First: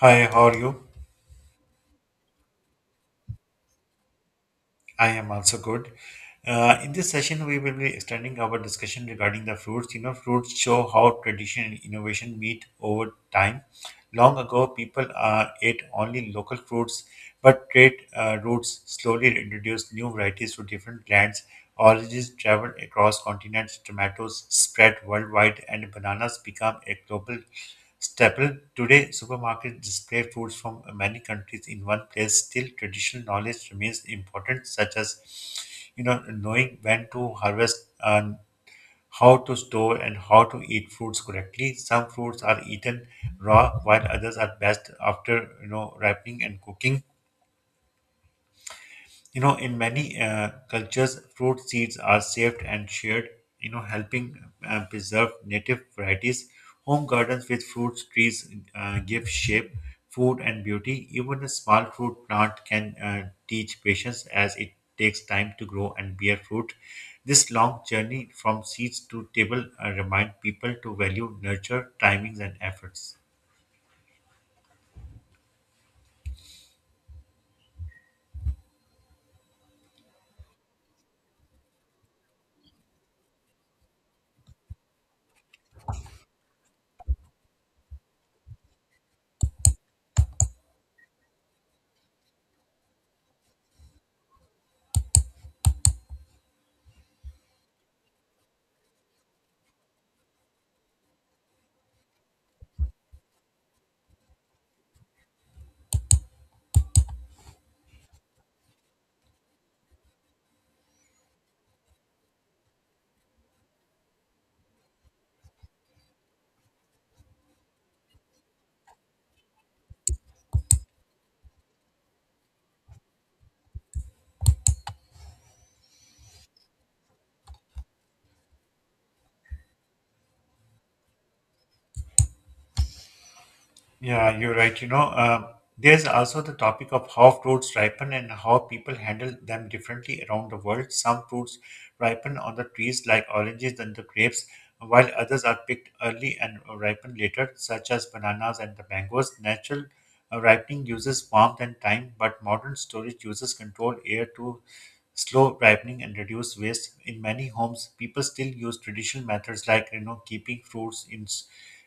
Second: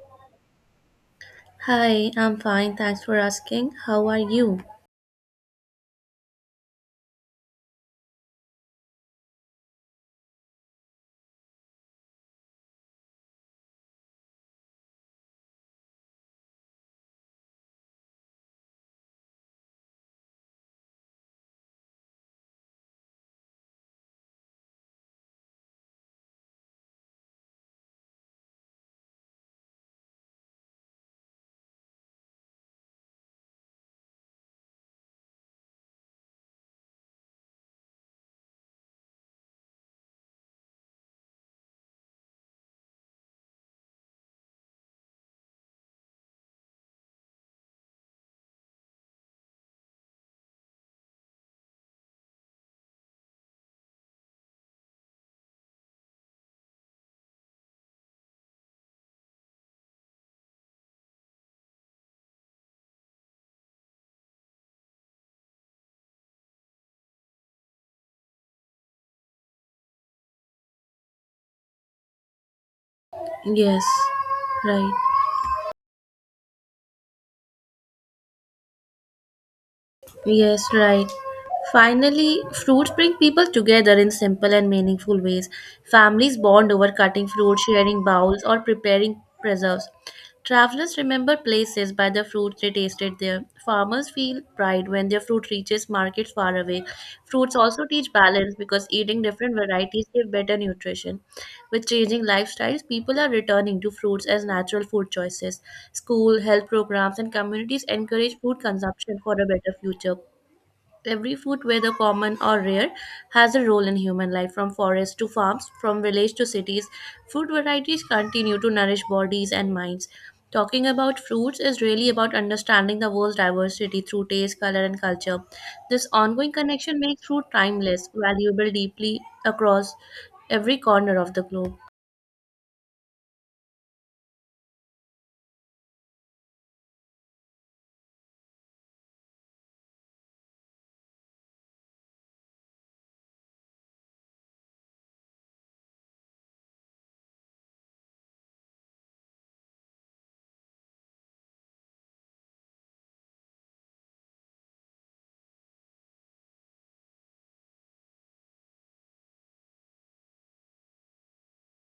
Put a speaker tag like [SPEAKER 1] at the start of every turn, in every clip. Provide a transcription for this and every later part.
[SPEAKER 1] Hi, how are you?
[SPEAKER 2] Hi, I'm fine. Thanks for asking. How are you?
[SPEAKER 1] I am also good. In this session, we will be extending our discussion regarding the fruits. You know, fruits show how tradition and innovation meet over time. Long ago, people ate only local fruits, but trade routes slowly introduced new varieties to different lands. Oranges traveled across continents, tomatoes spread worldwide, and bananas became a global staple. Today, supermarkets display foods from many countries in one place. Still, traditional knowledge remains important, such as knowing when to harvest and how to store and how to eat fruits correctly. Some fruits are eaten raw, while others are best after ripening and cooking. In many cultures, fruit seeds are saved and shared, helping preserve native varieties. Home gardens with fruit trees give shape, food, and beauty. Even a small fruit plant can teach patience as it takes time to grow and bear fruit. This long journey from seeds to table remind people to value nurture, timings, and efforts.
[SPEAKER 2] Yes, right. Yes, right. Finally, fruits bring people together in simple and meaningful ways. Families bond over cutting fruit, sharing bowls, or preparing preserves. Travelers remember places by the fruit they tasted there. Farmers feel pride when their fruit reaches markets far away. Fruits also teach balance because eating different varieties give better nutrition. With changing lifestyles, people are returning to fruits as natural food choices. School, health programs, and communities encourage food consumption for a better future. Every food, whether common or rare, has a role in human life, from forests to farms, from village to cities. Food varieties continue to nourish bodies and minds. Talking about fruits is really about understanding the world's diversity through taste, color, and culture. This ongoing connection makes fruit timeless, valuable deeply across every corner of the globe.
[SPEAKER 1] Yeah, you're right. There's also the topic of how fruits ripen and how people handle them differently around the world. Some fruits ripen on the trees like oranges and the grapes, while others are picked early and ripen later, such as bananas and the mangoes. Natural ripening uses warmth and time, but modern storage uses controlled air to slow ripening and reduce waste. In many homes, people still use traditional methods like keeping fruits in,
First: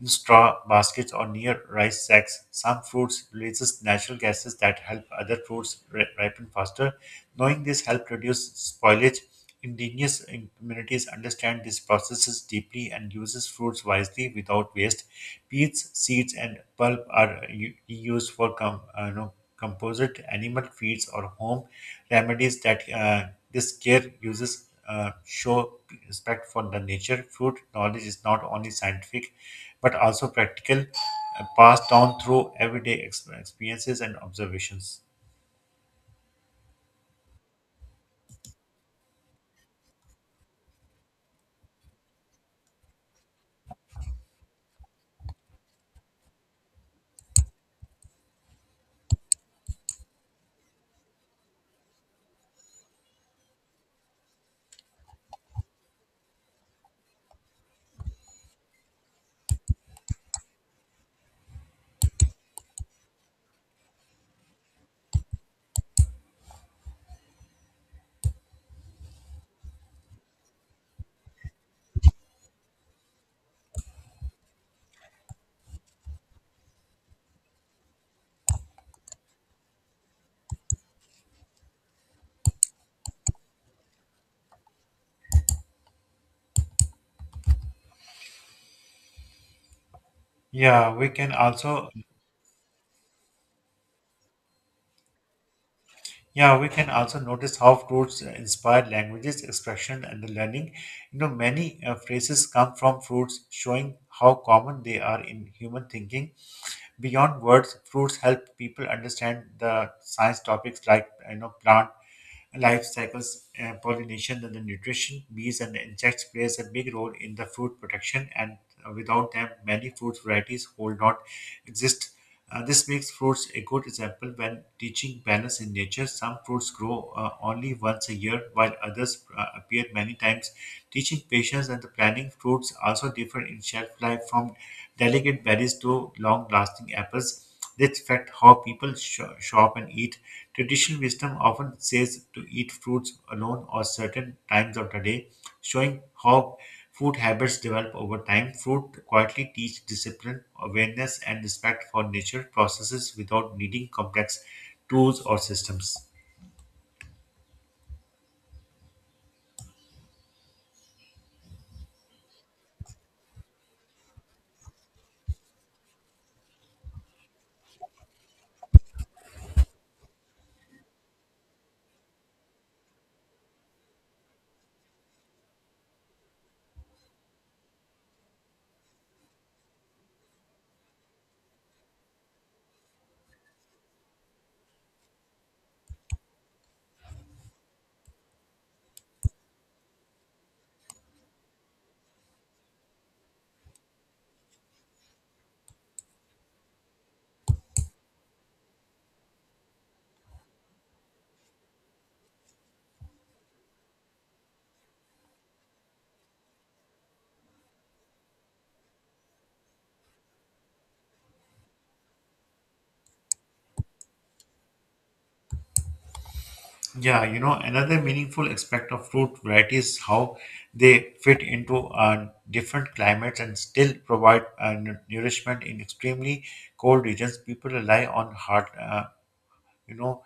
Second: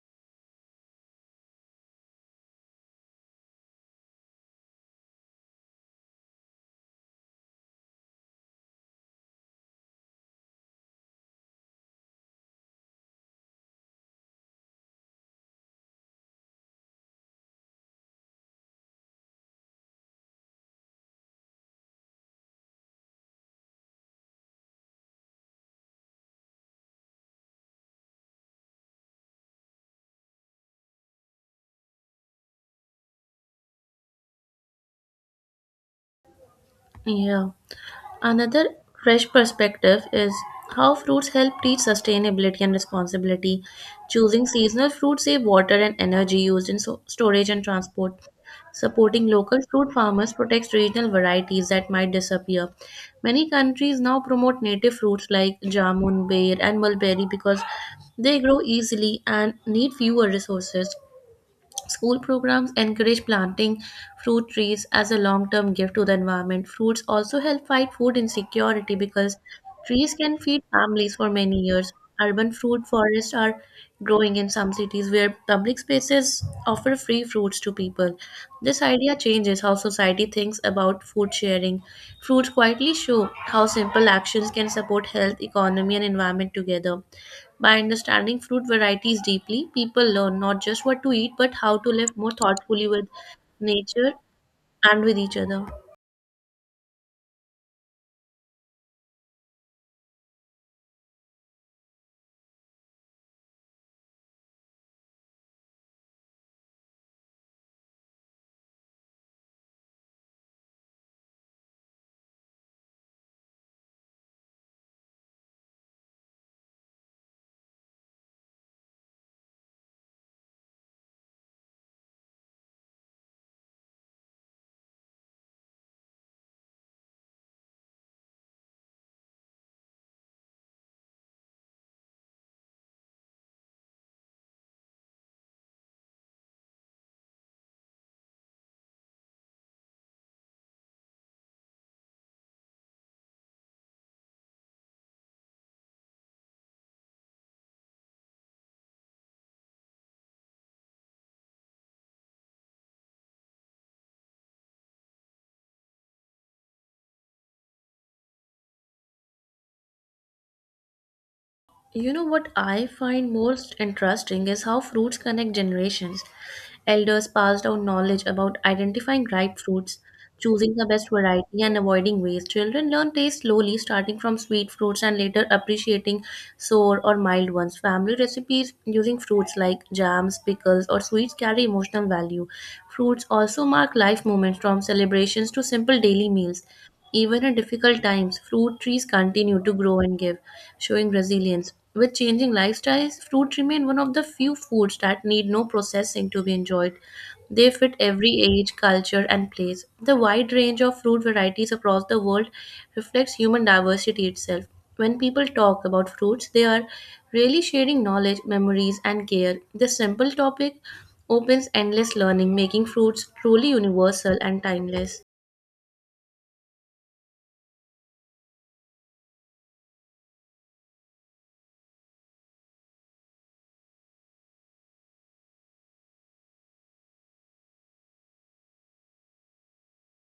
[SPEAKER 1] in straw baskets or near rice sacks. Some fruits releases natural gases that help other fruits ripen faster. Knowing this helps reduce spoilage. Indigenous communities understand these processes deeply and uses fruits wisely without waste. Peats, seeds, and pulp are used for you know, composite animal feeds or home remedies that this care uses show respect for the nature. Fruit knowledge is not only scientific but also practical, passed down through everyday experiences and observations.
[SPEAKER 2] Yeah. Another fresh perspective is how fruits help teach sustainability and responsibility. Choosing seasonal fruits save water and energy used in storage and transport. Supporting local fruit farmers protects regional varieties that might disappear. Many countries now promote native fruits like jamun, bear, and mulberry because they grow easily and need fewer resources. School programs encourage planting fruit trees as a long term gift to the environment. Fruits also help fight food insecurity because trees can feed families for many years. Urban fruit forests are growing in some cities where public spaces offer free fruits to people. This idea changes how society thinks about food sharing. Fruits quietly show how simple actions can support health, economy, and environment together. By understanding fruit varieties deeply, people learn not just
[SPEAKER 1] Yeah,
[SPEAKER 2] what
[SPEAKER 1] we
[SPEAKER 2] to eat,
[SPEAKER 1] can
[SPEAKER 2] but how
[SPEAKER 1] also
[SPEAKER 2] to live more thoughtfully with nature and with each other.
[SPEAKER 1] Yeah, we can also notice how fruits inspire languages, expression, and the learning. You know, many phrases come from fruits, showing how common they are in human thinking. Beyond words, fruits help people understand the science topics like plant life cycles, pollination, and the nutrition. Bees and insects plays a big role in the fruit protection, and without them, many fruit varieties would not exist. This makes fruits a good example when teaching balance in nature. Some fruits grow only once a year, while others appear many times. Teaching patience and the planning fruits also differ in shelf life from delicate berries to long lasting apples. This affects how people shop and eat. Traditional wisdom often says to eat fruits alone or certain times of the day, showing how food habits develop over time. Fruit quietly teach discipline, awareness, and respect for nature processes without needing complex tools or systems.
[SPEAKER 2] You know what I find most interesting is how fruits connect generations. Elders pass down knowledge about identifying ripe fruits, choosing the best variety, and avoiding waste. Children learn taste slowly, starting from sweet fruits and later appreciating sour or mild ones. Family recipes using fruits like jams, pickles, or sweets carry emotional value. Fruits also mark life moments from celebrations to simple daily meals. Even in difficult times, fruit trees continue to grow and give, showing resilience. With changing lifestyles, fruit remain one of the few foods that need no processing to be enjoyed. They fit every age, culture, and place. The wide range of fruit varieties across the world reflects human diversity itself. When people talk about fruits, they are really sharing knowledge, memories, and care. This simple topic opens endless learning, making fruits truly universal and timeless.
[SPEAKER 1] Yeah, you know, another meaningful aspect of fruit variety is how they fit into different climates and still provide nourishment in extremely cold regions. People rely on hard, you know,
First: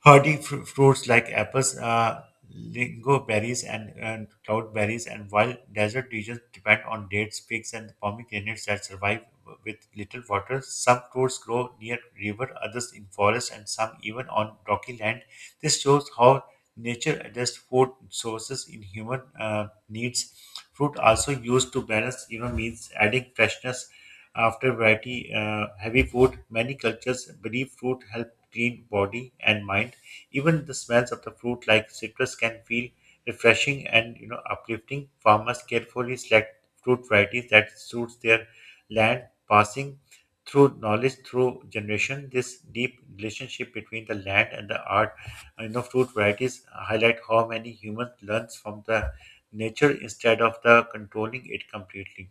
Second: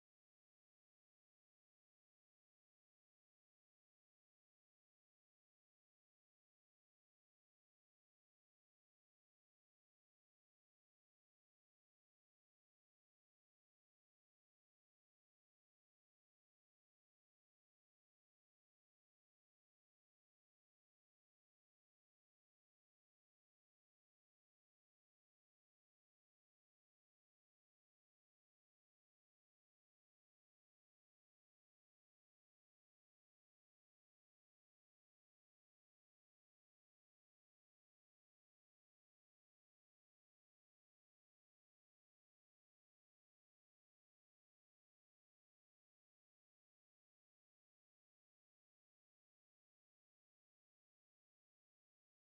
[SPEAKER 1] Hardy fruits like apples, lingo berries, and cloudberries, and while desert regions depend on dates, figs, and pomegranates that survive with little water. Some fruits grow near river, others in forest, and some even on rocky land. This shows how nature adjusts food sources in human needs. Fruit also used to balance, you know, means adding freshness after variety heavy food. Many cultures believe fruit help clean body and mind. Even the smells of the fruit like citrus can feel refreshing and uplifting. Farmers carefully select fruit varieties that suits their land, passing through knowledge through generation. This deep relationship between the land and the art, you know, fruit varieties highlight how many humans learns from the nature instead of the controlling it completely.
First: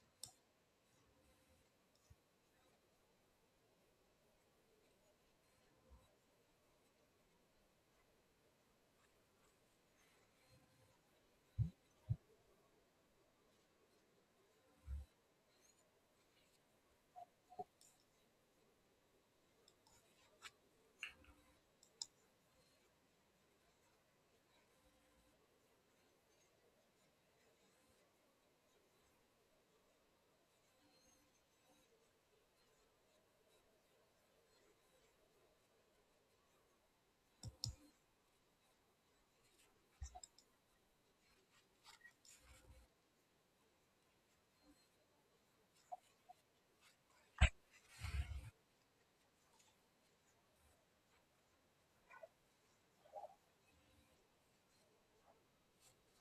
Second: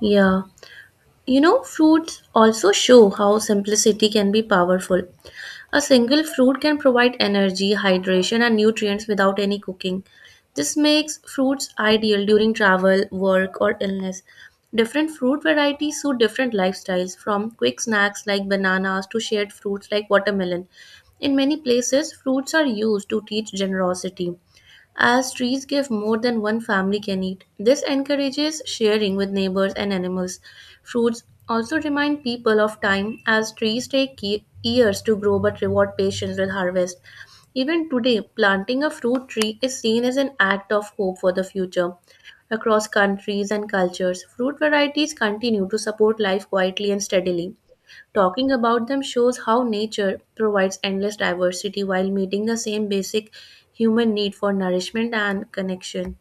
[SPEAKER 2] Yeah. You know, fruits also show how simplicity can be powerful. A single fruit can provide energy, hydration, and nutrients without any cooking. This makes fruits ideal during travel, work, or illness. Different fruit varieties suit different lifestyles, from quick snacks like bananas to shared fruits like watermelon. In many places, fruits are used to teach generosity as trees give more than one family can eat. This encourages sharing with neighbors and animals. Fruits also remind people of time as trees take years to grow but reward patience with harvest. Even today, planting a fruit tree is seen as an act of hope for the future. Across countries and cultures, fruit varieties continue to support life quietly and steadily. Talking about them shows how nature provides endless diversity while meeting the same basic human need for nourishment and connection.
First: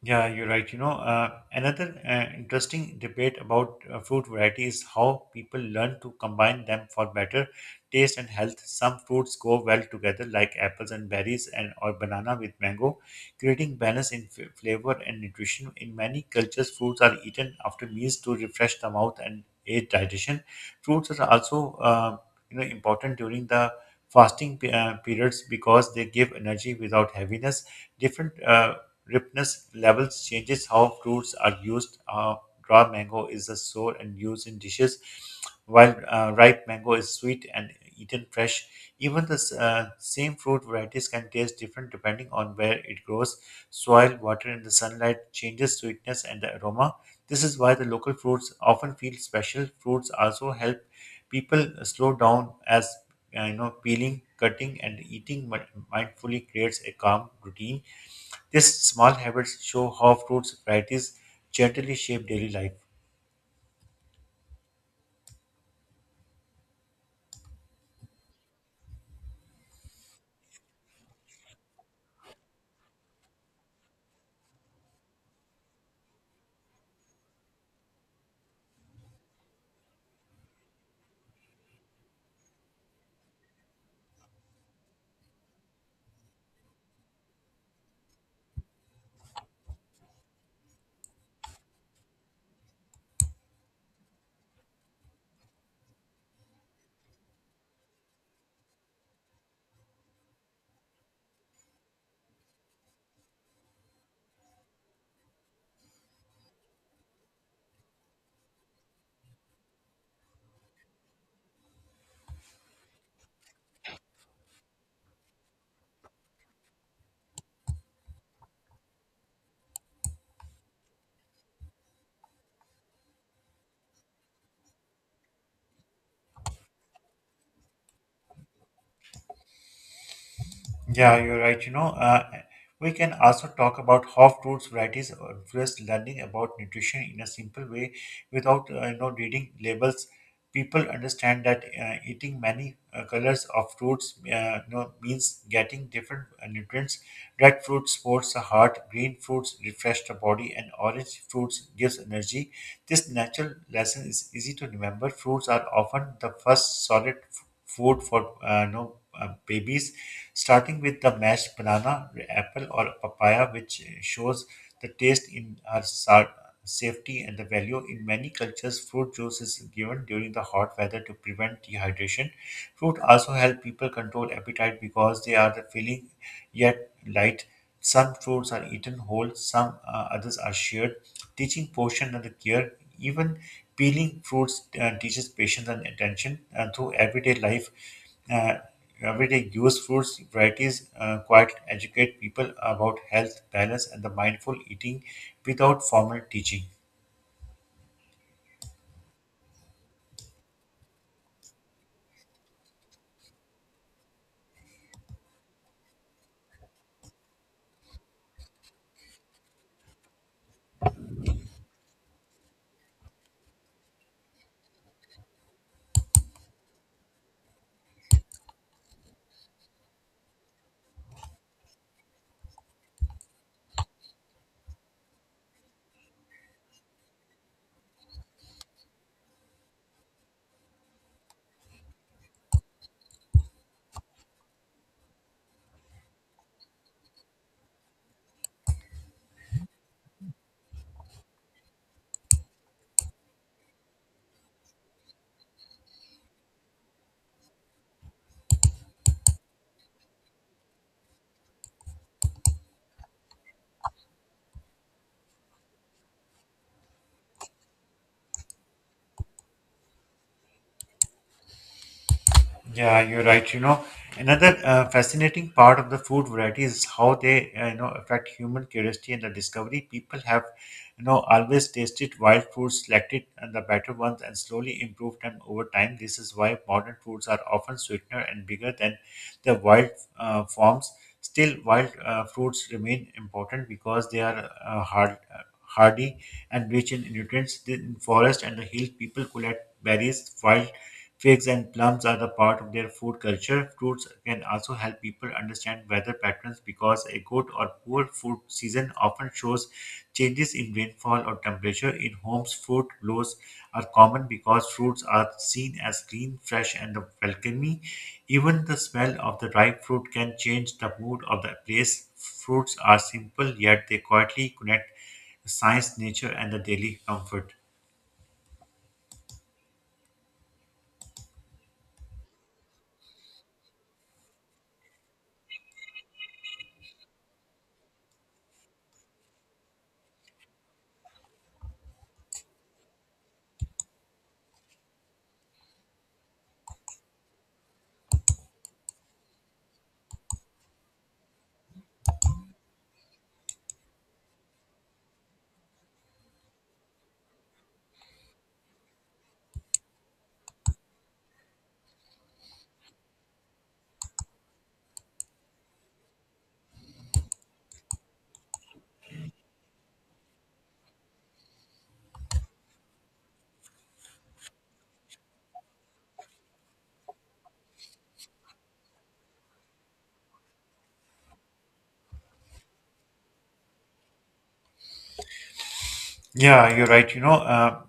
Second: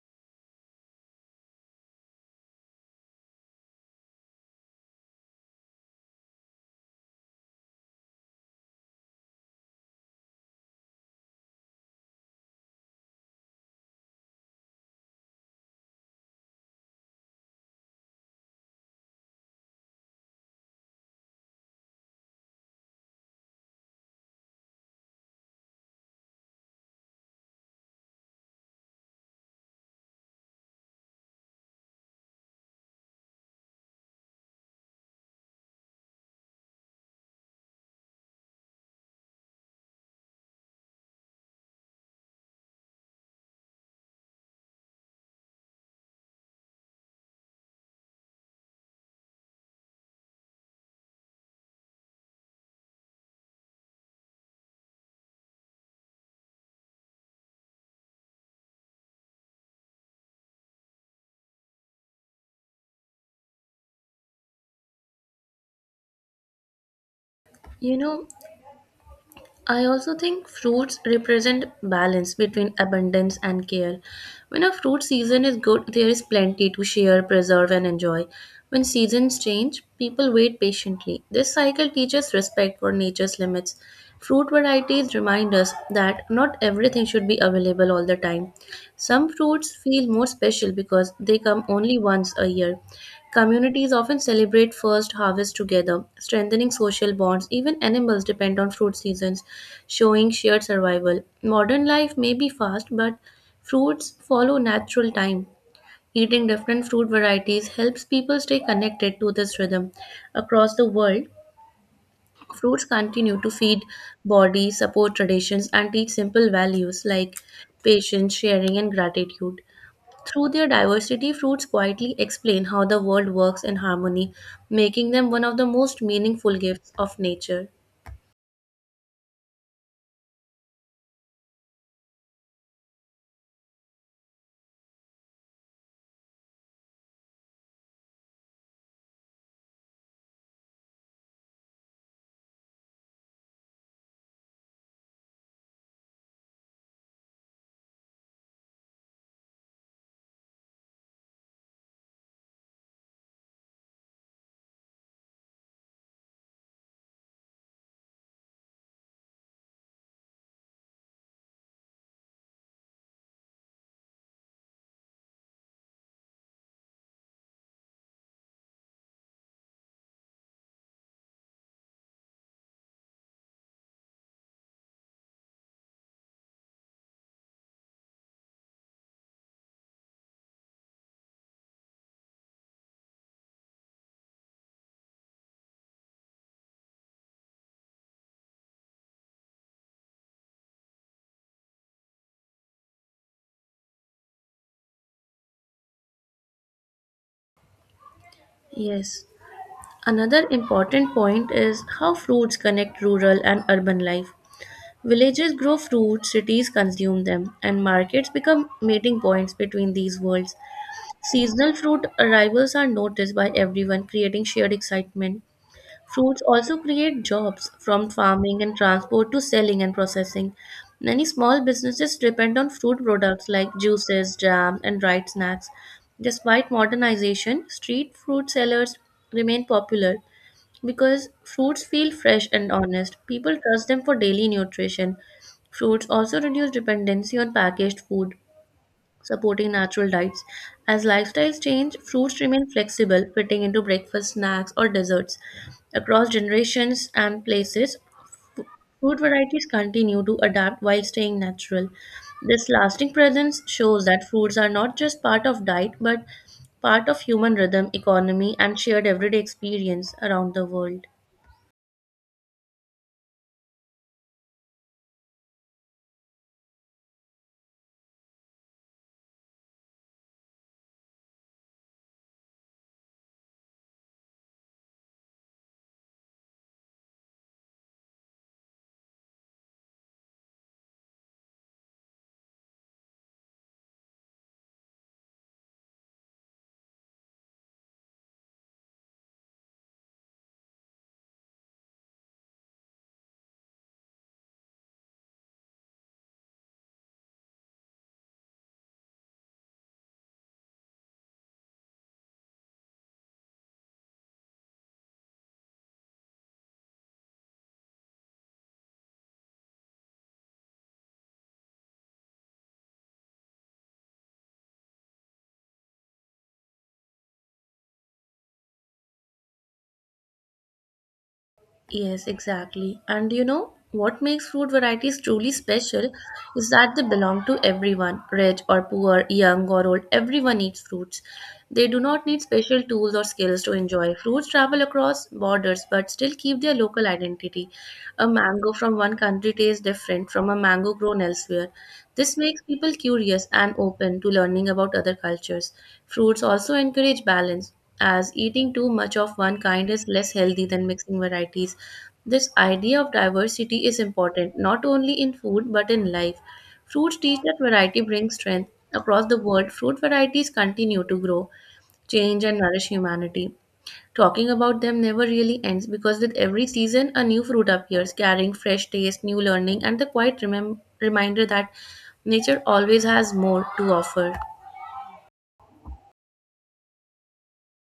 [SPEAKER 1] Yeah, you're right. Another interesting debate about fruit variety is how people learn to combine them for better taste and health. Some fruits go well together, like apples and berries, and or banana with mango, creating balance in flavor and nutrition. In many cultures, fruits are eaten after meals to refresh the mouth and aid digestion. Fruits are also, important during the fasting periods because they give energy without heaviness different ripeness levels changes how fruits are used. Raw mango is a sour and used in dishes, while ripe mango is sweet and eaten fresh. Even the same fruit varieties can taste different depending on where it grows. Soil, water, and the sunlight changes sweetness and the aroma. This is why the local fruits often feel special. Fruits also help people slow down as peeling, cutting, and eating mindfully creates a calm routine. These small habits show how fruits varieties gently shape daily life.
[SPEAKER 2] You know, I also think fruits represent balance between abundance and care. When a fruit season is good, there is plenty to share, preserve, and enjoy. When seasons change, people wait patiently. This cycle teaches respect for nature's limits. Fruit varieties remind us that not everything should be available all the time. Some fruits feel more special because they come only once a year. Communities often celebrate first harvest together, strengthening social bonds. Even animals depend on fruit seasons, showing shared survival. Modern life may be fast, but fruits follow natural time. Eating different fruit varieties helps people stay connected to this rhythm. Across the world, fruits continue to feed bodies, support traditions, and teach simple values like patience, sharing, and gratitude. Through their diversity, fruits quietly explain how the world works in harmony, making them one of the most meaningful gifts of nature.
[SPEAKER 1] Yeah, you're right. We can also talk about how fruits varieties influence learning about nutrition in a simple way without reading labels. People understand that eating many colors of fruits means getting different nutrients. Red fruit supports the heart, green fruits refresh the body, and orange fruits gives energy. This natural lesson is easy to remember. Fruits are often the first solid food for babies, starting with the mashed banana, apple, or papaya, which shows the taste in our safety and the value. In many cultures, fruit juice is given during the hot weather to prevent dehydration. Fruit also help people control appetite because they are the filling yet light. Some fruits are eaten whole, some others are shared. Teaching portion and the care, even peeling fruits teaches patience and attention through everyday life. Uh, everyday use fruits varieties quite educate people about health balance and the mindful eating without formal teaching.
[SPEAKER 2] Yes. Another important point is how fruits connect rural and urban life. Villages grow fruits, cities consume them, and markets become meeting points between these worlds. Seasonal fruit arrivals are noticed by everyone, creating shared excitement. Fruits also create jobs from farming and transport to selling and processing. Many small businesses depend on fruit products like juices, jams, and dried snacks. Despite modernization, street fruit sellers remain popular because fruits feel fresh and honest. People trust them for daily nutrition. Fruits also reduce dependency on packaged food supporting natural diets. As lifestyles change, fruits remain flexible, fitting into breakfast, snacks, or desserts. Across generations and places, fruit varieties continue to adapt while staying natural. This lasting presence shows that fruits are not just part of diet but part of human rhythm, economy, and shared everyday experience around the world.
[SPEAKER 1] Yeah, you're right. You know, another fascinating part of the food variety is how they, affect human curiosity and the discovery. People have, always tasted wild foods, selected and the better ones, and slowly improved them over time. This is why modern foods are often sweeter and bigger than the wild forms. Still, wild fruits remain important because they are hardy and rich in nutrients. In forest and the hill, people collect berries, wild figs and plums are the part of their food culture. Fruits can also help people understand weather patterns because a good or poor food season often shows changes in rainfall or temperature. In homes, fruit blows are common because fruits are seen as clean, fresh, and welcoming. Even the smell of the ripe fruit can change the mood of the place. Fruits are simple, yet they quietly connect science, nature, and the daily comfort.
[SPEAKER 2] Yes, exactly. And you know, what makes fruit varieties truly special is that they belong to everyone, rich or poor, young or old, everyone eats fruits. They do not need special tools or skills to enjoy. Fruits travel across borders but still keep their local identity, a mango from one country tastes different from a mango grown elsewhere. This makes people curious and open to learning about other cultures. Fruits also encourage balance, as eating too much of one kind is less healthy than mixing varieties. This idea of diversity is important not only in food but in life. Fruits teach that variety brings strength. Across the world, fruit varieties continue to grow, change, and nourish humanity. Talking about them never really ends because with every season, a new fruit appears, carrying fresh taste, new learning, and the quiet reminder that nature always has more to offer.
[SPEAKER 1] Yeah, you're right.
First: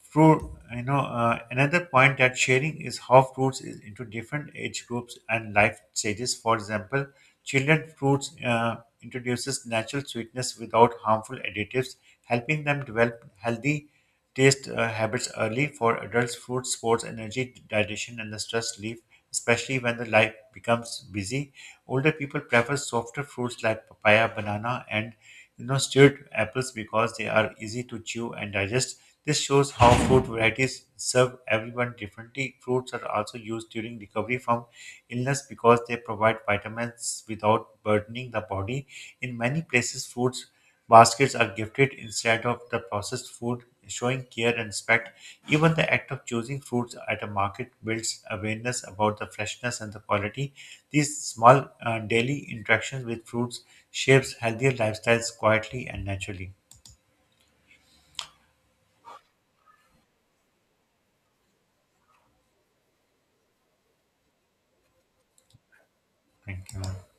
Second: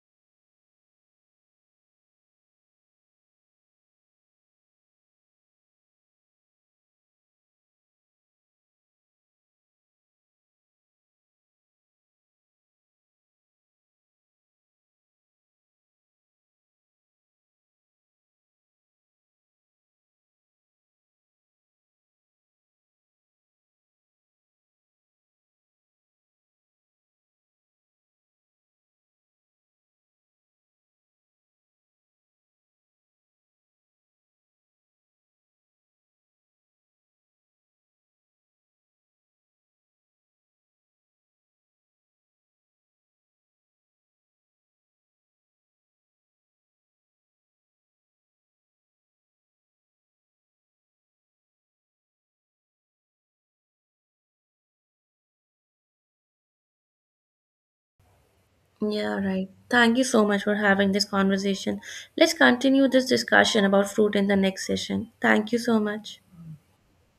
[SPEAKER 1] Fruit, another point that sharing is how fruits is into different age groups and life stages. For example, children fruits introduces natural sweetness without harmful additives, helping them develop healthy taste habits early. For adults, fruits sports energy, digestion, and the stress relief, especially when the life becomes busy. Older people prefer softer fruits like papaya, banana, and stewed apples because they are easy to chew and digest. This shows how fruit varieties serve everyone differently. Fruits are also used during recovery from illness because they provide vitamins without burdening the body. In many places, fruits baskets are gifted instead of the processed food, showing care and respect. Even the act of choosing fruits at a market builds awareness about the freshness and the quality. These small daily interactions with fruits shapes healthier lifestyles quietly and naturally.
[SPEAKER 2] Yeah, right. Thank you so much for having this conversation. Let's continue this discussion about fruit in the next session. Thank you so much.
[SPEAKER 1] Thank you.